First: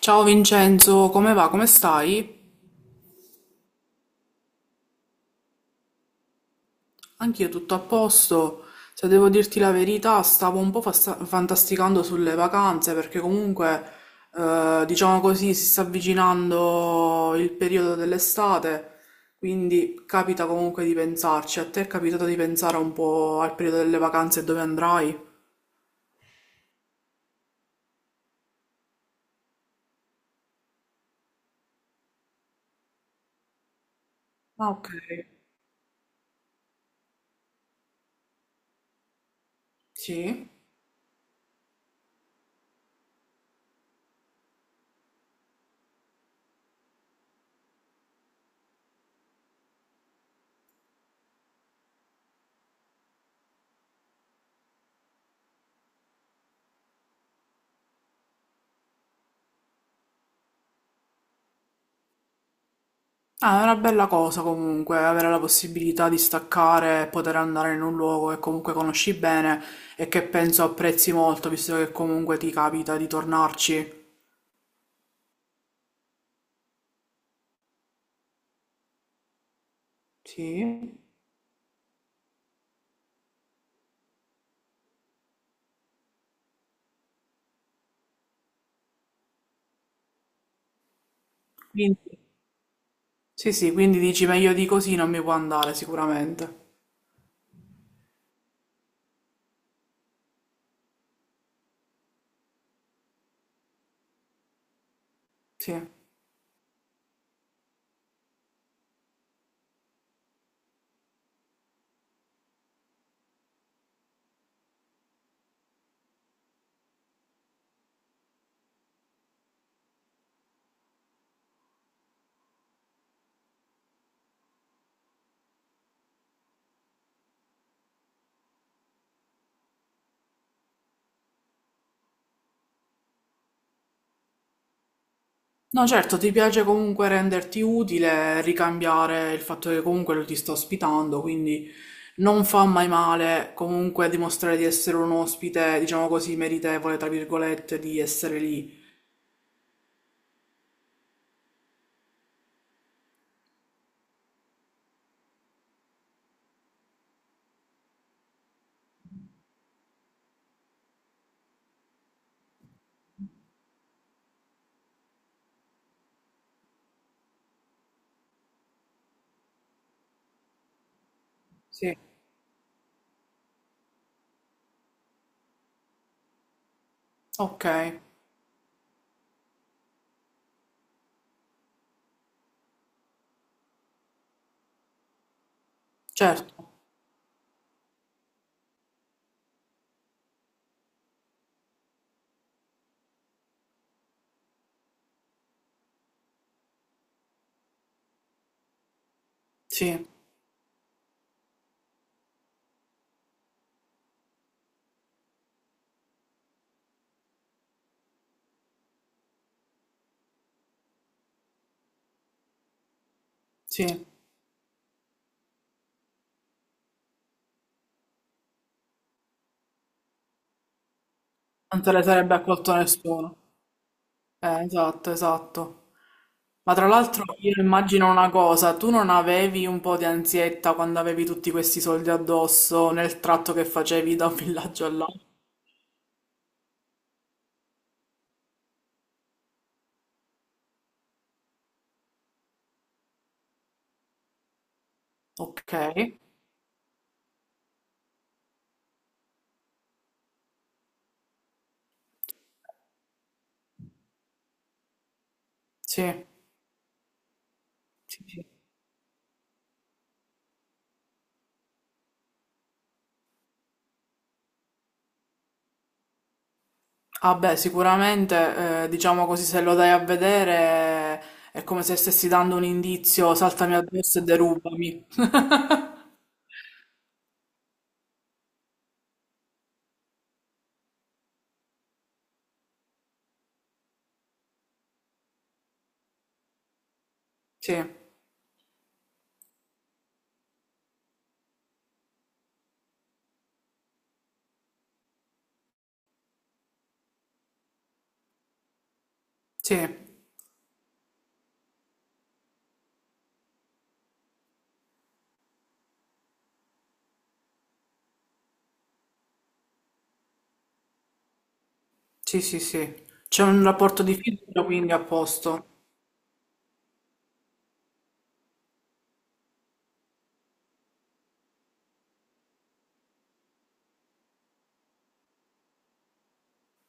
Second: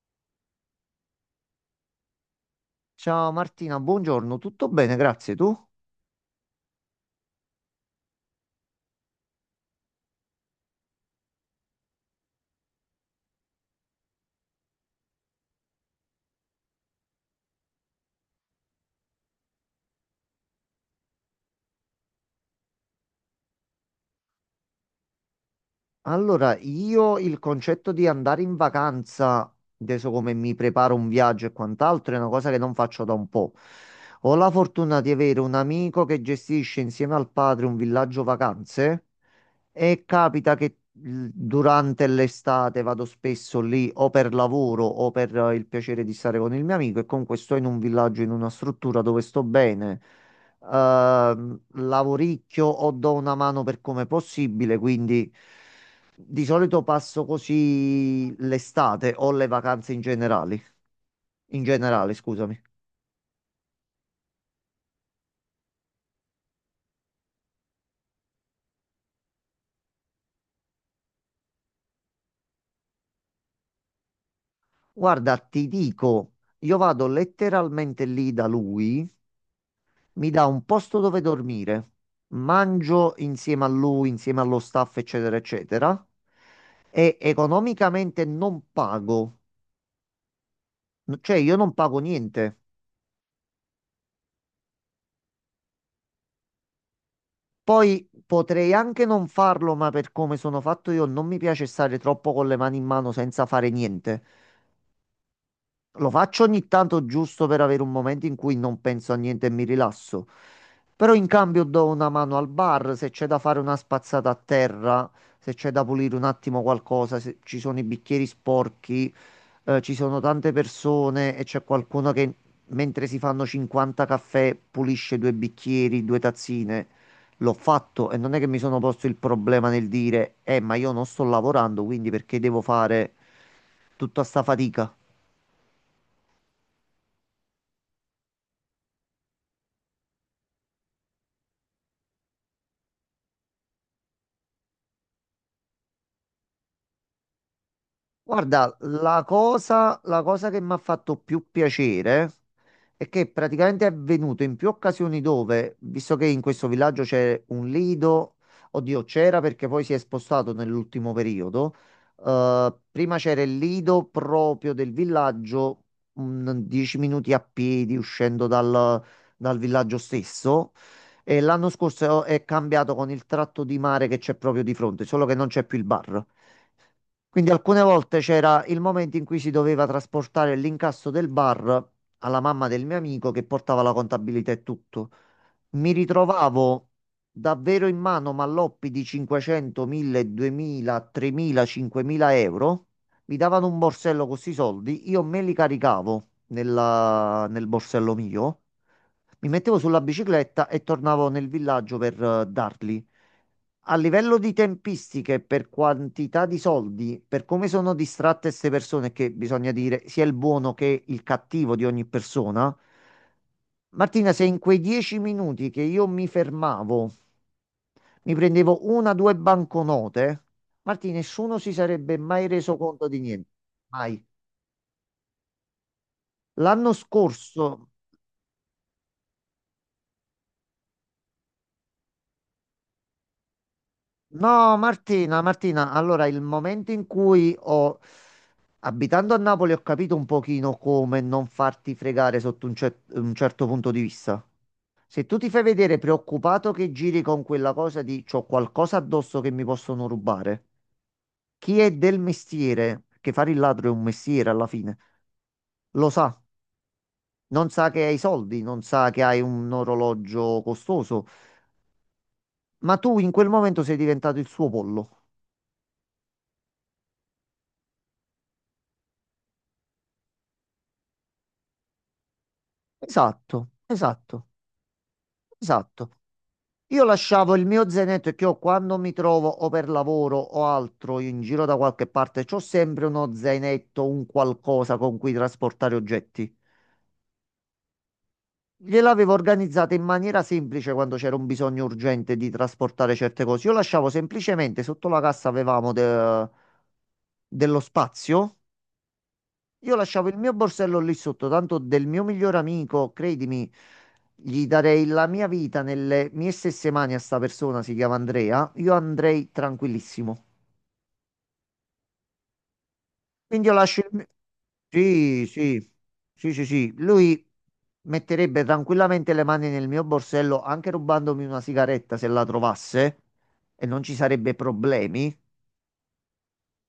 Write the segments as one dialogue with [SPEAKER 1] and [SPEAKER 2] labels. [SPEAKER 1] Ciao Vincenzo, come va? Come stai?
[SPEAKER 2] Ciao Martina, buongiorno, tutto bene, grazie. Tu?
[SPEAKER 1] Anch'io tutto a posto. Se devo dirti la verità, stavo un po' fantasticando sulle vacanze perché comunque, diciamo così, si sta avvicinando il periodo dell'estate, quindi capita comunque di pensarci. A te è capitato di pensare un po' al periodo delle vacanze e dove andrai?
[SPEAKER 2] Allora, io il concetto di andare in vacanza, adesso come mi preparo un viaggio e quant'altro, è una cosa che non faccio da un po'. Ho la
[SPEAKER 1] Ah, ok.
[SPEAKER 2] fortuna di avere un amico che gestisce insieme al padre un villaggio vacanze. E
[SPEAKER 1] Sì?
[SPEAKER 2] capita che durante l'estate vado spesso lì o per lavoro o per il piacere di stare con il mio amico, e comunque sto in un villaggio, in una struttura dove sto bene. Lavoricchio o do una mano per come possibile, quindi di solito passo così l'estate o le vacanze in generale, scusami.
[SPEAKER 1] Ah, è una bella cosa comunque avere la possibilità di staccare e poter andare in un luogo che comunque conosci bene e che penso apprezzi molto, visto che comunque ti capita di tornarci.
[SPEAKER 2] Guarda, ti dico, io vado letteralmente lì da lui. Mi dà un
[SPEAKER 1] Sì.
[SPEAKER 2] posto dove dormire, mangio insieme a lui, insieme allo staff, eccetera, eccetera, e economicamente non pago. Cioè, io non pago
[SPEAKER 1] Quindi-
[SPEAKER 2] niente.
[SPEAKER 1] Sì, sì, quindi dici meglio di così non mi può andare sicuramente.
[SPEAKER 2] Poi potrei anche non farlo, ma per come sono fatto io non mi piace stare troppo con le mani in mano senza fare niente.
[SPEAKER 1] Sì.
[SPEAKER 2] Lo faccio ogni tanto giusto per avere un momento in cui non penso a niente e mi rilasso. Però in cambio do una mano al bar, se c'è da fare una spazzata a terra, se c'è da pulire un attimo qualcosa, se ci sono i bicchieri sporchi. Eh, ci sono tante persone e c'è qualcuno che mentre si fanno 50 caffè pulisce due bicchieri, due tazzine. L'ho fatto e non è che mi sono posto il problema nel dire, ma io non sto lavorando, quindi perché devo fare tutta sta fatica?
[SPEAKER 1] No, certo, ti piace comunque renderti utile, ricambiare il fatto che comunque lo ti sta ospitando, quindi non fa mai male comunque dimostrare di essere un ospite, diciamo così, meritevole, tra virgolette, di essere
[SPEAKER 2] Guarda,
[SPEAKER 1] lì.
[SPEAKER 2] la cosa che mi ha fatto più piacere è che praticamente è avvenuto in più occasioni dove, visto che in questo villaggio c'è un lido, oddio, c'era, perché poi si è spostato nell'ultimo periodo. Prima c'era il lido proprio del villaggio, un 10 minuti a piedi uscendo dal villaggio stesso. E l'anno
[SPEAKER 1] Sì,
[SPEAKER 2] scorso è cambiato con il tratto di mare che c'è proprio di fronte, solo che non c'è più il bar. Quindi alcune
[SPEAKER 1] okay,
[SPEAKER 2] volte c'era il momento in cui si doveva trasportare l'incasso del bar alla mamma del mio amico, che portava la contabilità e tutto. Mi
[SPEAKER 1] certo,
[SPEAKER 2] ritrovavo davvero in mano malloppi di 500, 1000, 2000, 3000, 5000 euro. Mi davano un borsello con questi soldi, io me li caricavo nel borsello mio, mi mettevo sulla
[SPEAKER 1] sì,
[SPEAKER 2] bicicletta e tornavo nel villaggio per darli. A livello di tempistiche, per quantità di soldi, per come sono distratte queste persone, che bisogna dire sia il buono che il cattivo di ogni persona,
[SPEAKER 1] sì, non
[SPEAKER 2] Martina, se in quei dieci minuti che io mi fermavo mi prendevo una o due banconote, Martina, nessuno si
[SPEAKER 1] te le
[SPEAKER 2] sarebbe
[SPEAKER 1] sarebbe
[SPEAKER 2] mai
[SPEAKER 1] accolto
[SPEAKER 2] reso conto di
[SPEAKER 1] nessuno.
[SPEAKER 2] niente. Mai.
[SPEAKER 1] Esatto, esatto. Ma tra
[SPEAKER 2] L'anno
[SPEAKER 1] l'altro io
[SPEAKER 2] scorso...
[SPEAKER 1] immagino una cosa, tu non avevi un po' di ansietta quando avevi tutti questi soldi addosso nel tratto che facevi da un
[SPEAKER 2] No,
[SPEAKER 1] villaggio all'altro?
[SPEAKER 2] Martina, Martina, allora il momento in cui ho, abitando a Napoli, ho capito un pochino come non farti fregare sotto un, un certo punto di vista. Se tu ti fai
[SPEAKER 1] Ok,
[SPEAKER 2] vedere preoccupato, che giri con quella cosa di c'ho qualcosa addosso che mi possono rubare, chi è del mestiere, che fare il ladro è un mestiere alla fine, lo
[SPEAKER 1] sì,
[SPEAKER 2] sa. Non sa che hai
[SPEAKER 1] sì, sì.
[SPEAKER 2] soldi, non sa che hai un orologio costoso, ma tu in quel momento sei diventato il suo pollo.
[SPEAKER 1] Ah beh, sicuramente, diciamo così, se lo dai a vedere è come se stessi dando un indizio,
[SPEAKER 2] Esatto,
[SPEAKER 1] saltami addosso e
[SPEAKER 2] esatto,
[SPEAKER 1] derubami.
[SPEAKER 2] esatto. Io lasciavo il mio zainetto, che ho quando mi trovo o per lavoro o altro in giro da qualche parte, c'ho sempre uno zainetto, un qualcosa con cui trasportare oggetti.
[SPEAKER 1] Sì,
[SPEAKER 2] Gliel'avevo organizzata in maniera semplice quando c'era un bisogno urgente di trasportare certe cose. Io lasciavo semplicemente sotto la cassa, avevamo dello spazio.
[SPEAKER 1] sì.
[SPEAKER 2] Io lasciavo il mio borsello lì sotto, tanto del mio migliore amico, credimi, gli darei la mia vita nelle mie stesse mani, a sta persona, si chiama Andrea, io andrei tranquillissimo.
[SPEAKER 1] Sì, sì, sì. C'è un
[SPEAKER 2] Quindi io lascio
[SPEAKER 1] rapporto
[SPEAKER 2] il...
[SPEAKER 1] di
[SPEAKER 2] mi-
[SPEAKER 1] fiducia, quindi a
[SPEAKER 2] Sì,
[SPEAKER 1] posto.
[SPEAKER 2] sì, sì, sì, sì. Lui metterebbe tranquillamente le mani nel mio borsello, anche rubandomi una sigaretta se la trovasse, e non ci sarebbe problemi.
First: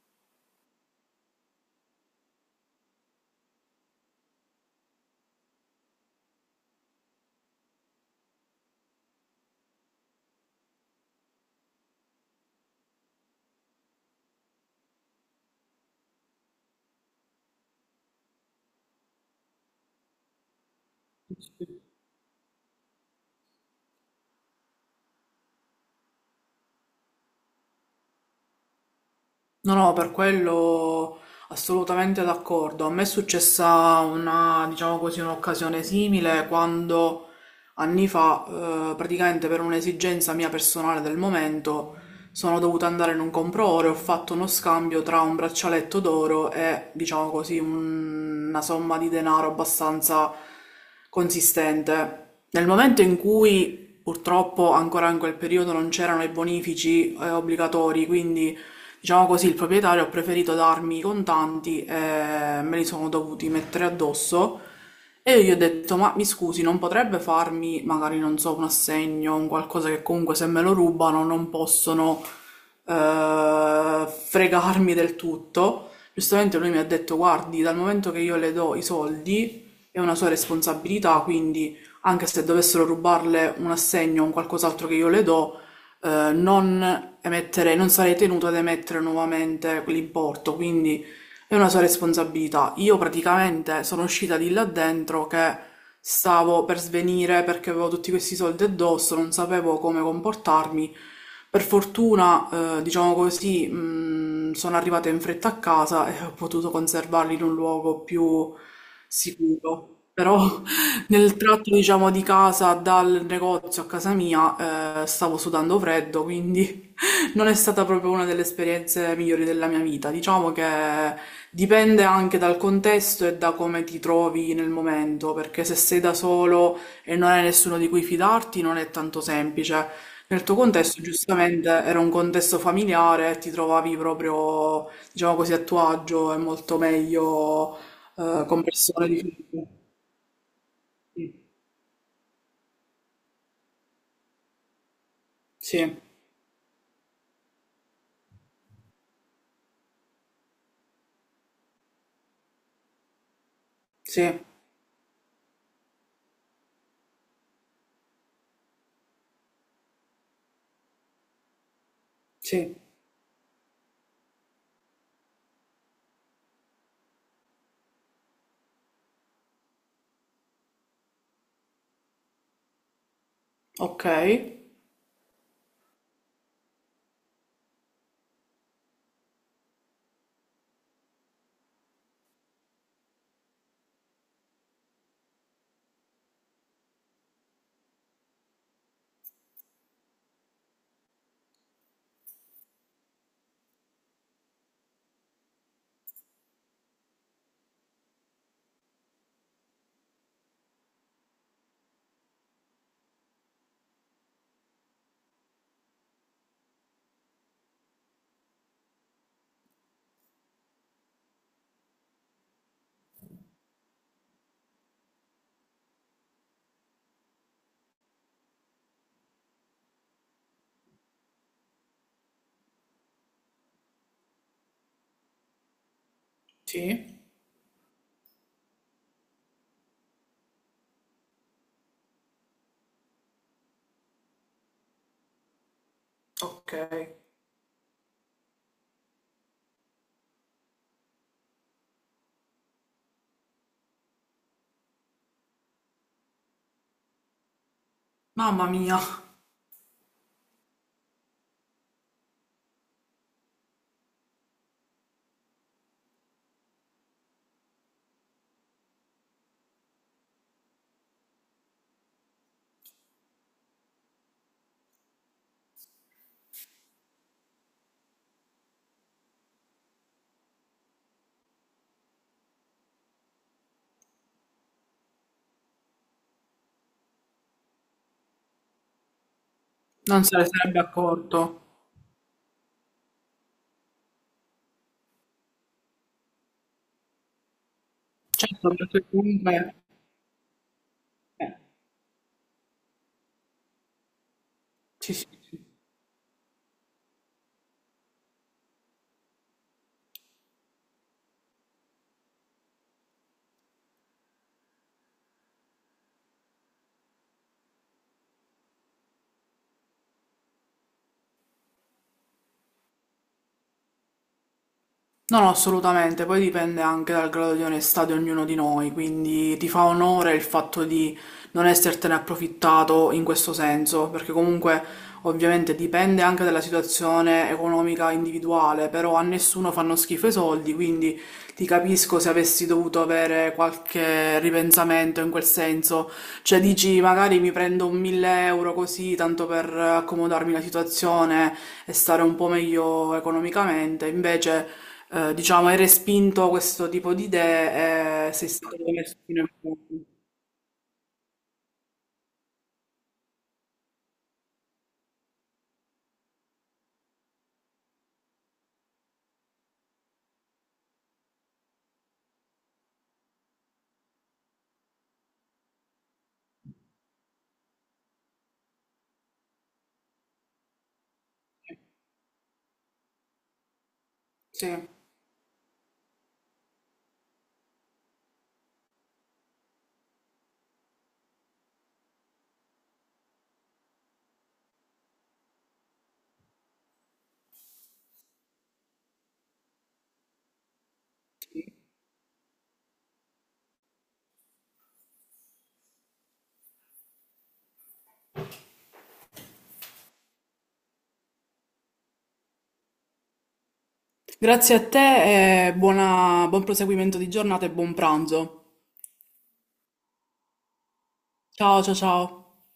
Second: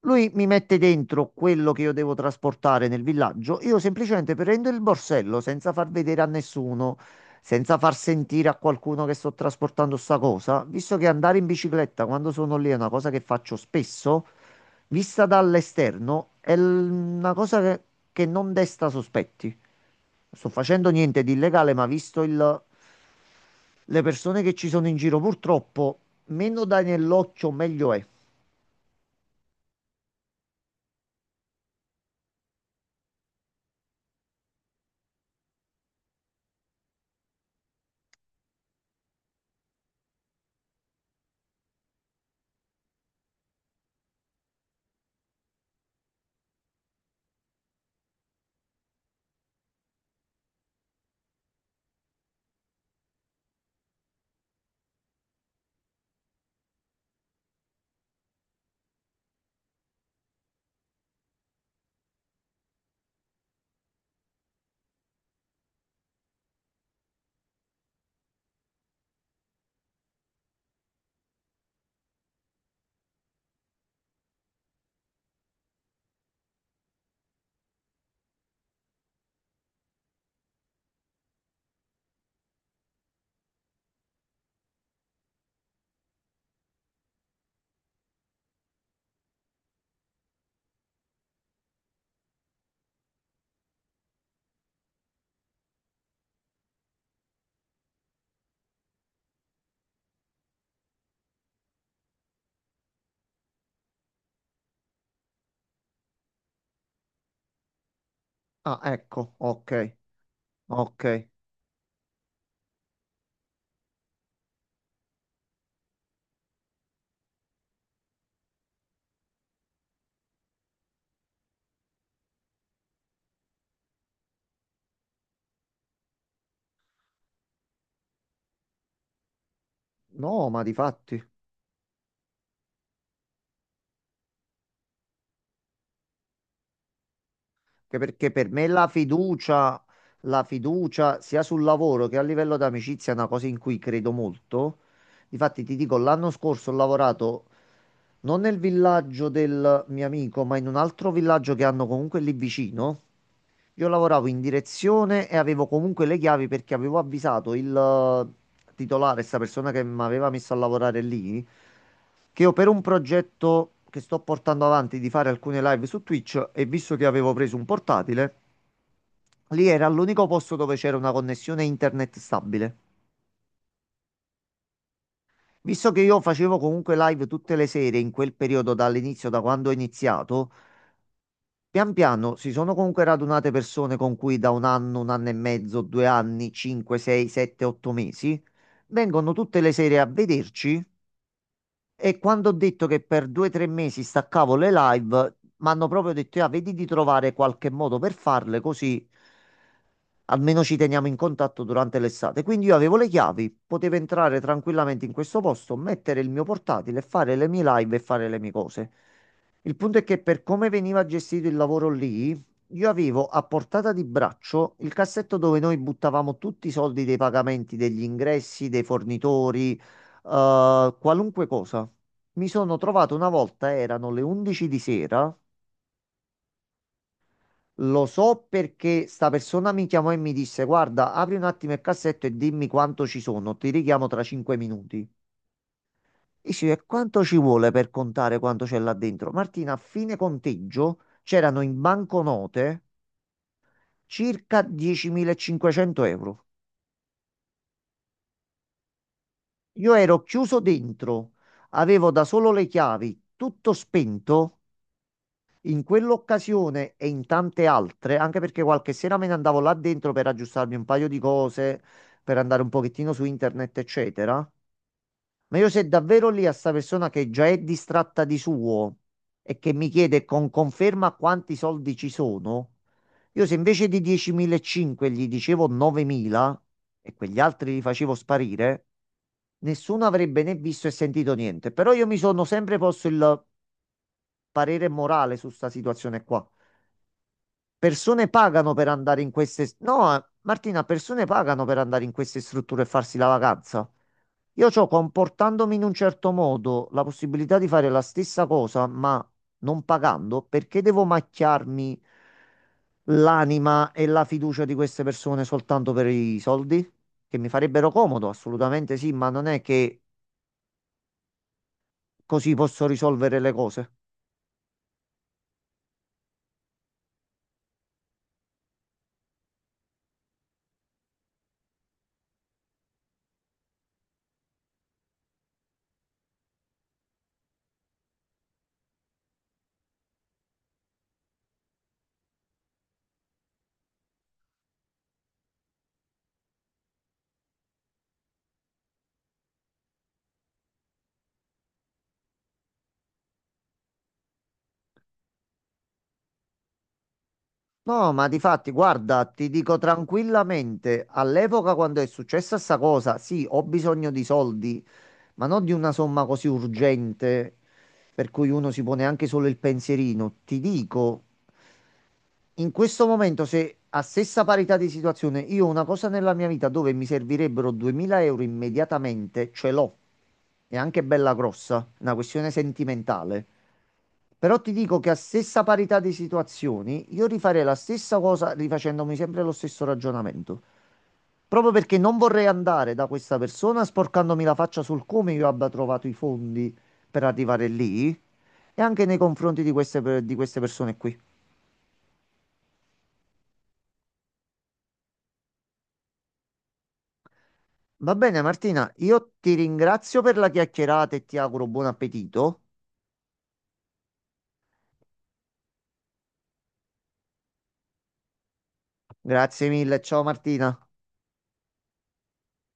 [SPEAKER 2] Lui mi mette dentro quello che io devo trasportare nel villaggio. Io semplicemente prendo il borsello senza far vedere a nessuno, senza far sentire a qualcuno che sto trasportando sta cosa. Visto che andare in bicicletta quando sono lì è una cosa che faccio spesso, vista dall'esterno è una cosa che non desta sospetti. Non sto facendo niente di illegale, ma visto le persone che ci sono in giro, purtroppo, meno dai nell'occhio, meglio è.
[SPEAKER 1] No, no, per quello assolutamente d'accordo. A me è successa una, diciamo così, un'occasione simile quando anni fa, praticamente per un'esigenza mia personale del momento, sono dovuta andare in un compro-oro e ho fatto uno scambio tra un braccialetto d'oro e, diciamo così, una somma di denaro abbastanza consistente. Nel momento in cui, purtroppo, ancora in quel periodo non c'erano i bonifici, obbligatori, quindi diciamo così, il proprietario ha preferito darmi i contanti e me li sono dovuti mettere addosso e io gli ho detto, ma mi scusi, non potrebbe farmi, magari non so, un assegno, un qualcosa che comunque se me lo rubano non possono fregarmi del tutto. Giustamente lui mi ha detto, guardi, dal momento che io le do i soldi è una sua responsabilità, quindi anche se dovessero rubarle un assegno o un qualcos'altro che io le do, non sarei tenuto ad emettere nuovamente quell'importo, quindi è una sua responsabilità. Io praticamente sono uscita di là dentro che stavo per svenire perché avevo tutti questi soldi addosso, non sapevo come comportarmi. Per fortuna, diciamo così, sono arrivata in fretta a casa e ho potuto conservarli in un luogo più
[SPEAKER 2] Ah, ecco, ok.
[SPEAKER 1] sicuro. Però
[SPEAKER 2] Ok,
[SPEAKER 1] nel tratto, diciamo, di casa dal negozio a casa mia, stavo sudando freddo, quindi non è stata proprio una delle esperienze migliori della mia vita. Diciamo che dipende anche dal contesto e da come ti trovi nel momento, perché se sei da solo e non hai nessuno di cui fidarti, non è tanto semplice. Nel
[SPEAKER 2] no,
[SPEAKER 1] tuo
[SPEAKER 2] ma di
[SPEAKER 1] contesto,
[SPEAKER 2] fatti...
[SPEAKER 1] giustamente, era un contesto familiare, ti trovavi proprio, diciamo così, a tuo agio e molto meglio,
[SPEAKER 2] Che perché per
[SPEAKER 1] con
[SPEAKER 2] me
[SPEAKER 1] persone di
[SPEAKER 2] la fiducia,
[SPEAKER 1] Sì,
[SPEAKER 2] sia sul lavoro che a livello d'amicizia, è una cosa in cui credo molto. Difatti ti dico,
[SPEAKER 1] sì,
[SPEAKER 2] l'anno scorso ho lavorato non nel villaggio del mio amico, ma in un altro villaggio che hanno comunque lì vicino. Io lavoravo
[SPEAKER 1] sì.
[SPEAKER 2] in direzione e avevo comunque le chiavi, perché avevo avvisato il titolare, questa persona che mi aveva messo a lavorare lì, che io, per
[SPEAKER 1] Sì.
[SPEAKER 2] un progetto che sto portando avanti, di fare alcune live su Twitch, e visto che avevo preso un portatile, lì era l'unico posto dove c'era una connessione internet stabile.
[SPEAKER 1] Ok,
[SPEAKER 2] Visto che io facevo comunque live tutte le sere, in quel periodo dall'inizio, da quando ho iniziato, pian piano si sono comunque radunate persone con cui da un anno e mezzo, due anni, cinque, sei, sette, otto mesi vengono tutte le sere a vederci. E quando ho detto che per due o tre mesi staccavo le live, mi hanno proprio detto: "Ah, vedi di trovare qualche modo per farle, così almeno ci teniamo in contatto durante l'estate." Quindi io avevo le chiavi, potevo entrare tranquillamente in questo posto, mettere il mio portatile, fare le mie live e fare le mie cose. Il punto è che per come veniva gestito il lavoro lì, io avevo a portata di braccio il cassetto dove noi buttavamo tutti i soldi dei pagamenti, degli ingressi, dei fornitori, qualunque cosa. Mi sono trovato una volta, erano le 11 di sera.
[SPEAKER 1] sì,
[SPEAKER 2] Lo so perché sta persona mi chiamò e mi disse: "Guarda, apri un attimo il cassetto e dimmi quanto ci sono. Ti richiamo tra 5 minuti." Dici,
[SPEAKER 1] ok.
[SPEAKER 2] e quanto ci vuole per contare quanto c'è là dentro? Martina, a fine conteggio c'erano in banconote circa 10.500 euro.
[SPEAKER 1] Mamma mia.
[SPEAKER 2] Io ero chiuso dentro, avevo da solo le chiavi, tutto spento. In quell'occasione e in tante altre, anche perché qualche sera me ne andavo là dentro per aggiustarmi un paio di cose, per andare un pochettino su internet, eccetera. Ma io, se davvero lì a sta persona, che già è distratta di suo e che mi chiede con conferma quanti soldi ci sono, io se invece di 10.500 gli dicevo 9.000 e quegli altri li facevo sparire, nessuno
[SPEAKER 1] Non se
[SPEAKER 2] avrebbe
[SPEAKER 1] ne
[SPEAKER 2] né
[SPEAKER 1] sarebbe
[SPEAKER 2] visto e sentito
[SPEAKER 1] accorto.
[SPEAKER 2] niente. Però io mi sono sempre posto il parere morale su sta situazione qua. Persone
[SPEAKER 1] Certo,
[SPEAKER 2] pagano per
[SPEAKER 1] perché
[SPEAKER 2] andare in queste...
[SPEAKER 1] comunque
[SPEAKER 2] No, Martina, persone
[SPEAKER 1] eh,
[SPEAKER 2] pagano per andare in queste strutture e farsi la vacanza. Io c'ho,
[SPEAKER 1] sì, sì, sì.
[SPEAKER 2] comportandomi in un certo modo, la possibilità di fare la stessa cosa, ma non pagando. Perché devo macchiarmi l'anima e la fiducia di queste persone soltanto per i soldi? Che mi farebbero comodo, assolutamente sì, ma non è che così posso risolvere le cose.
[SPEAKER 1] No, no, assolutamente, poi dipende anche dal grado di onestà di ognuno di noi, quindi ti fa onore il fatto di non essertene approfittato in questo senso, perché comunque ovviamente dipende anche dalla situazione economica individuale, però a nessuno fanno schifo i soldi, quindi ti capisco se avessi dovuto avere qualche ripensamento in quel senso, cioè dici magari mi prendo un 1000 euro così tanto per accomodarmi la situazione e stare un po' meglio economicamente, invece diciamo, hai respinto questo tipo di
[SPEAKER 2] No, ma
[SPEAKER 1] idee e
[SPEAKER 2] di
[SPEAKER 1] sei
[SPEAKER 2] fatti,
[SPEAKER 1] stato messo
[SPEAKER 2] guarda,
[SPEAKER 1] fino in
[SPEAKER 2] ti dico
[SPEAKER 1] fondo.
[SPEAKER 2] tranquillamente, all'epoca quando è successa sta cosa, sì, ho bisogno di soldi, ma non di una somma così urgente per cui uno si pone anche solo il pensierino. Ti dico, in questo momento, se a stessa parità di situazione io ho una cosa nella mia vita dove mi servirebbero 2000 euro immediatamente, ce l'ho. È anche bella grossa, è una questione sentimentale. Però ti
[SPEAKER 1] Sì.
[SPEAKER 2] dico che a stessa parità di situazioni, io rifarei la stessa cosa, rifacendomi sempre lo stesso ragionamento. Proprio perché non vorrei andare da questa persona sporcandomi la faccia sul come io abbia trovato i fondi per arrivare lì, e anche nei confronti di di queste persone qui. Va bene, Martina, io ti ringrazio per la chiacchierata e ti auguro buon appetito.
[SPEAKER 1] Grazie a te e buon proseguimento di giornata e buon pranzo.
[SPEAKER 2] Grazie mille, ciao Martina.
[SPEAKER 1] Ciao, ciao, ciao.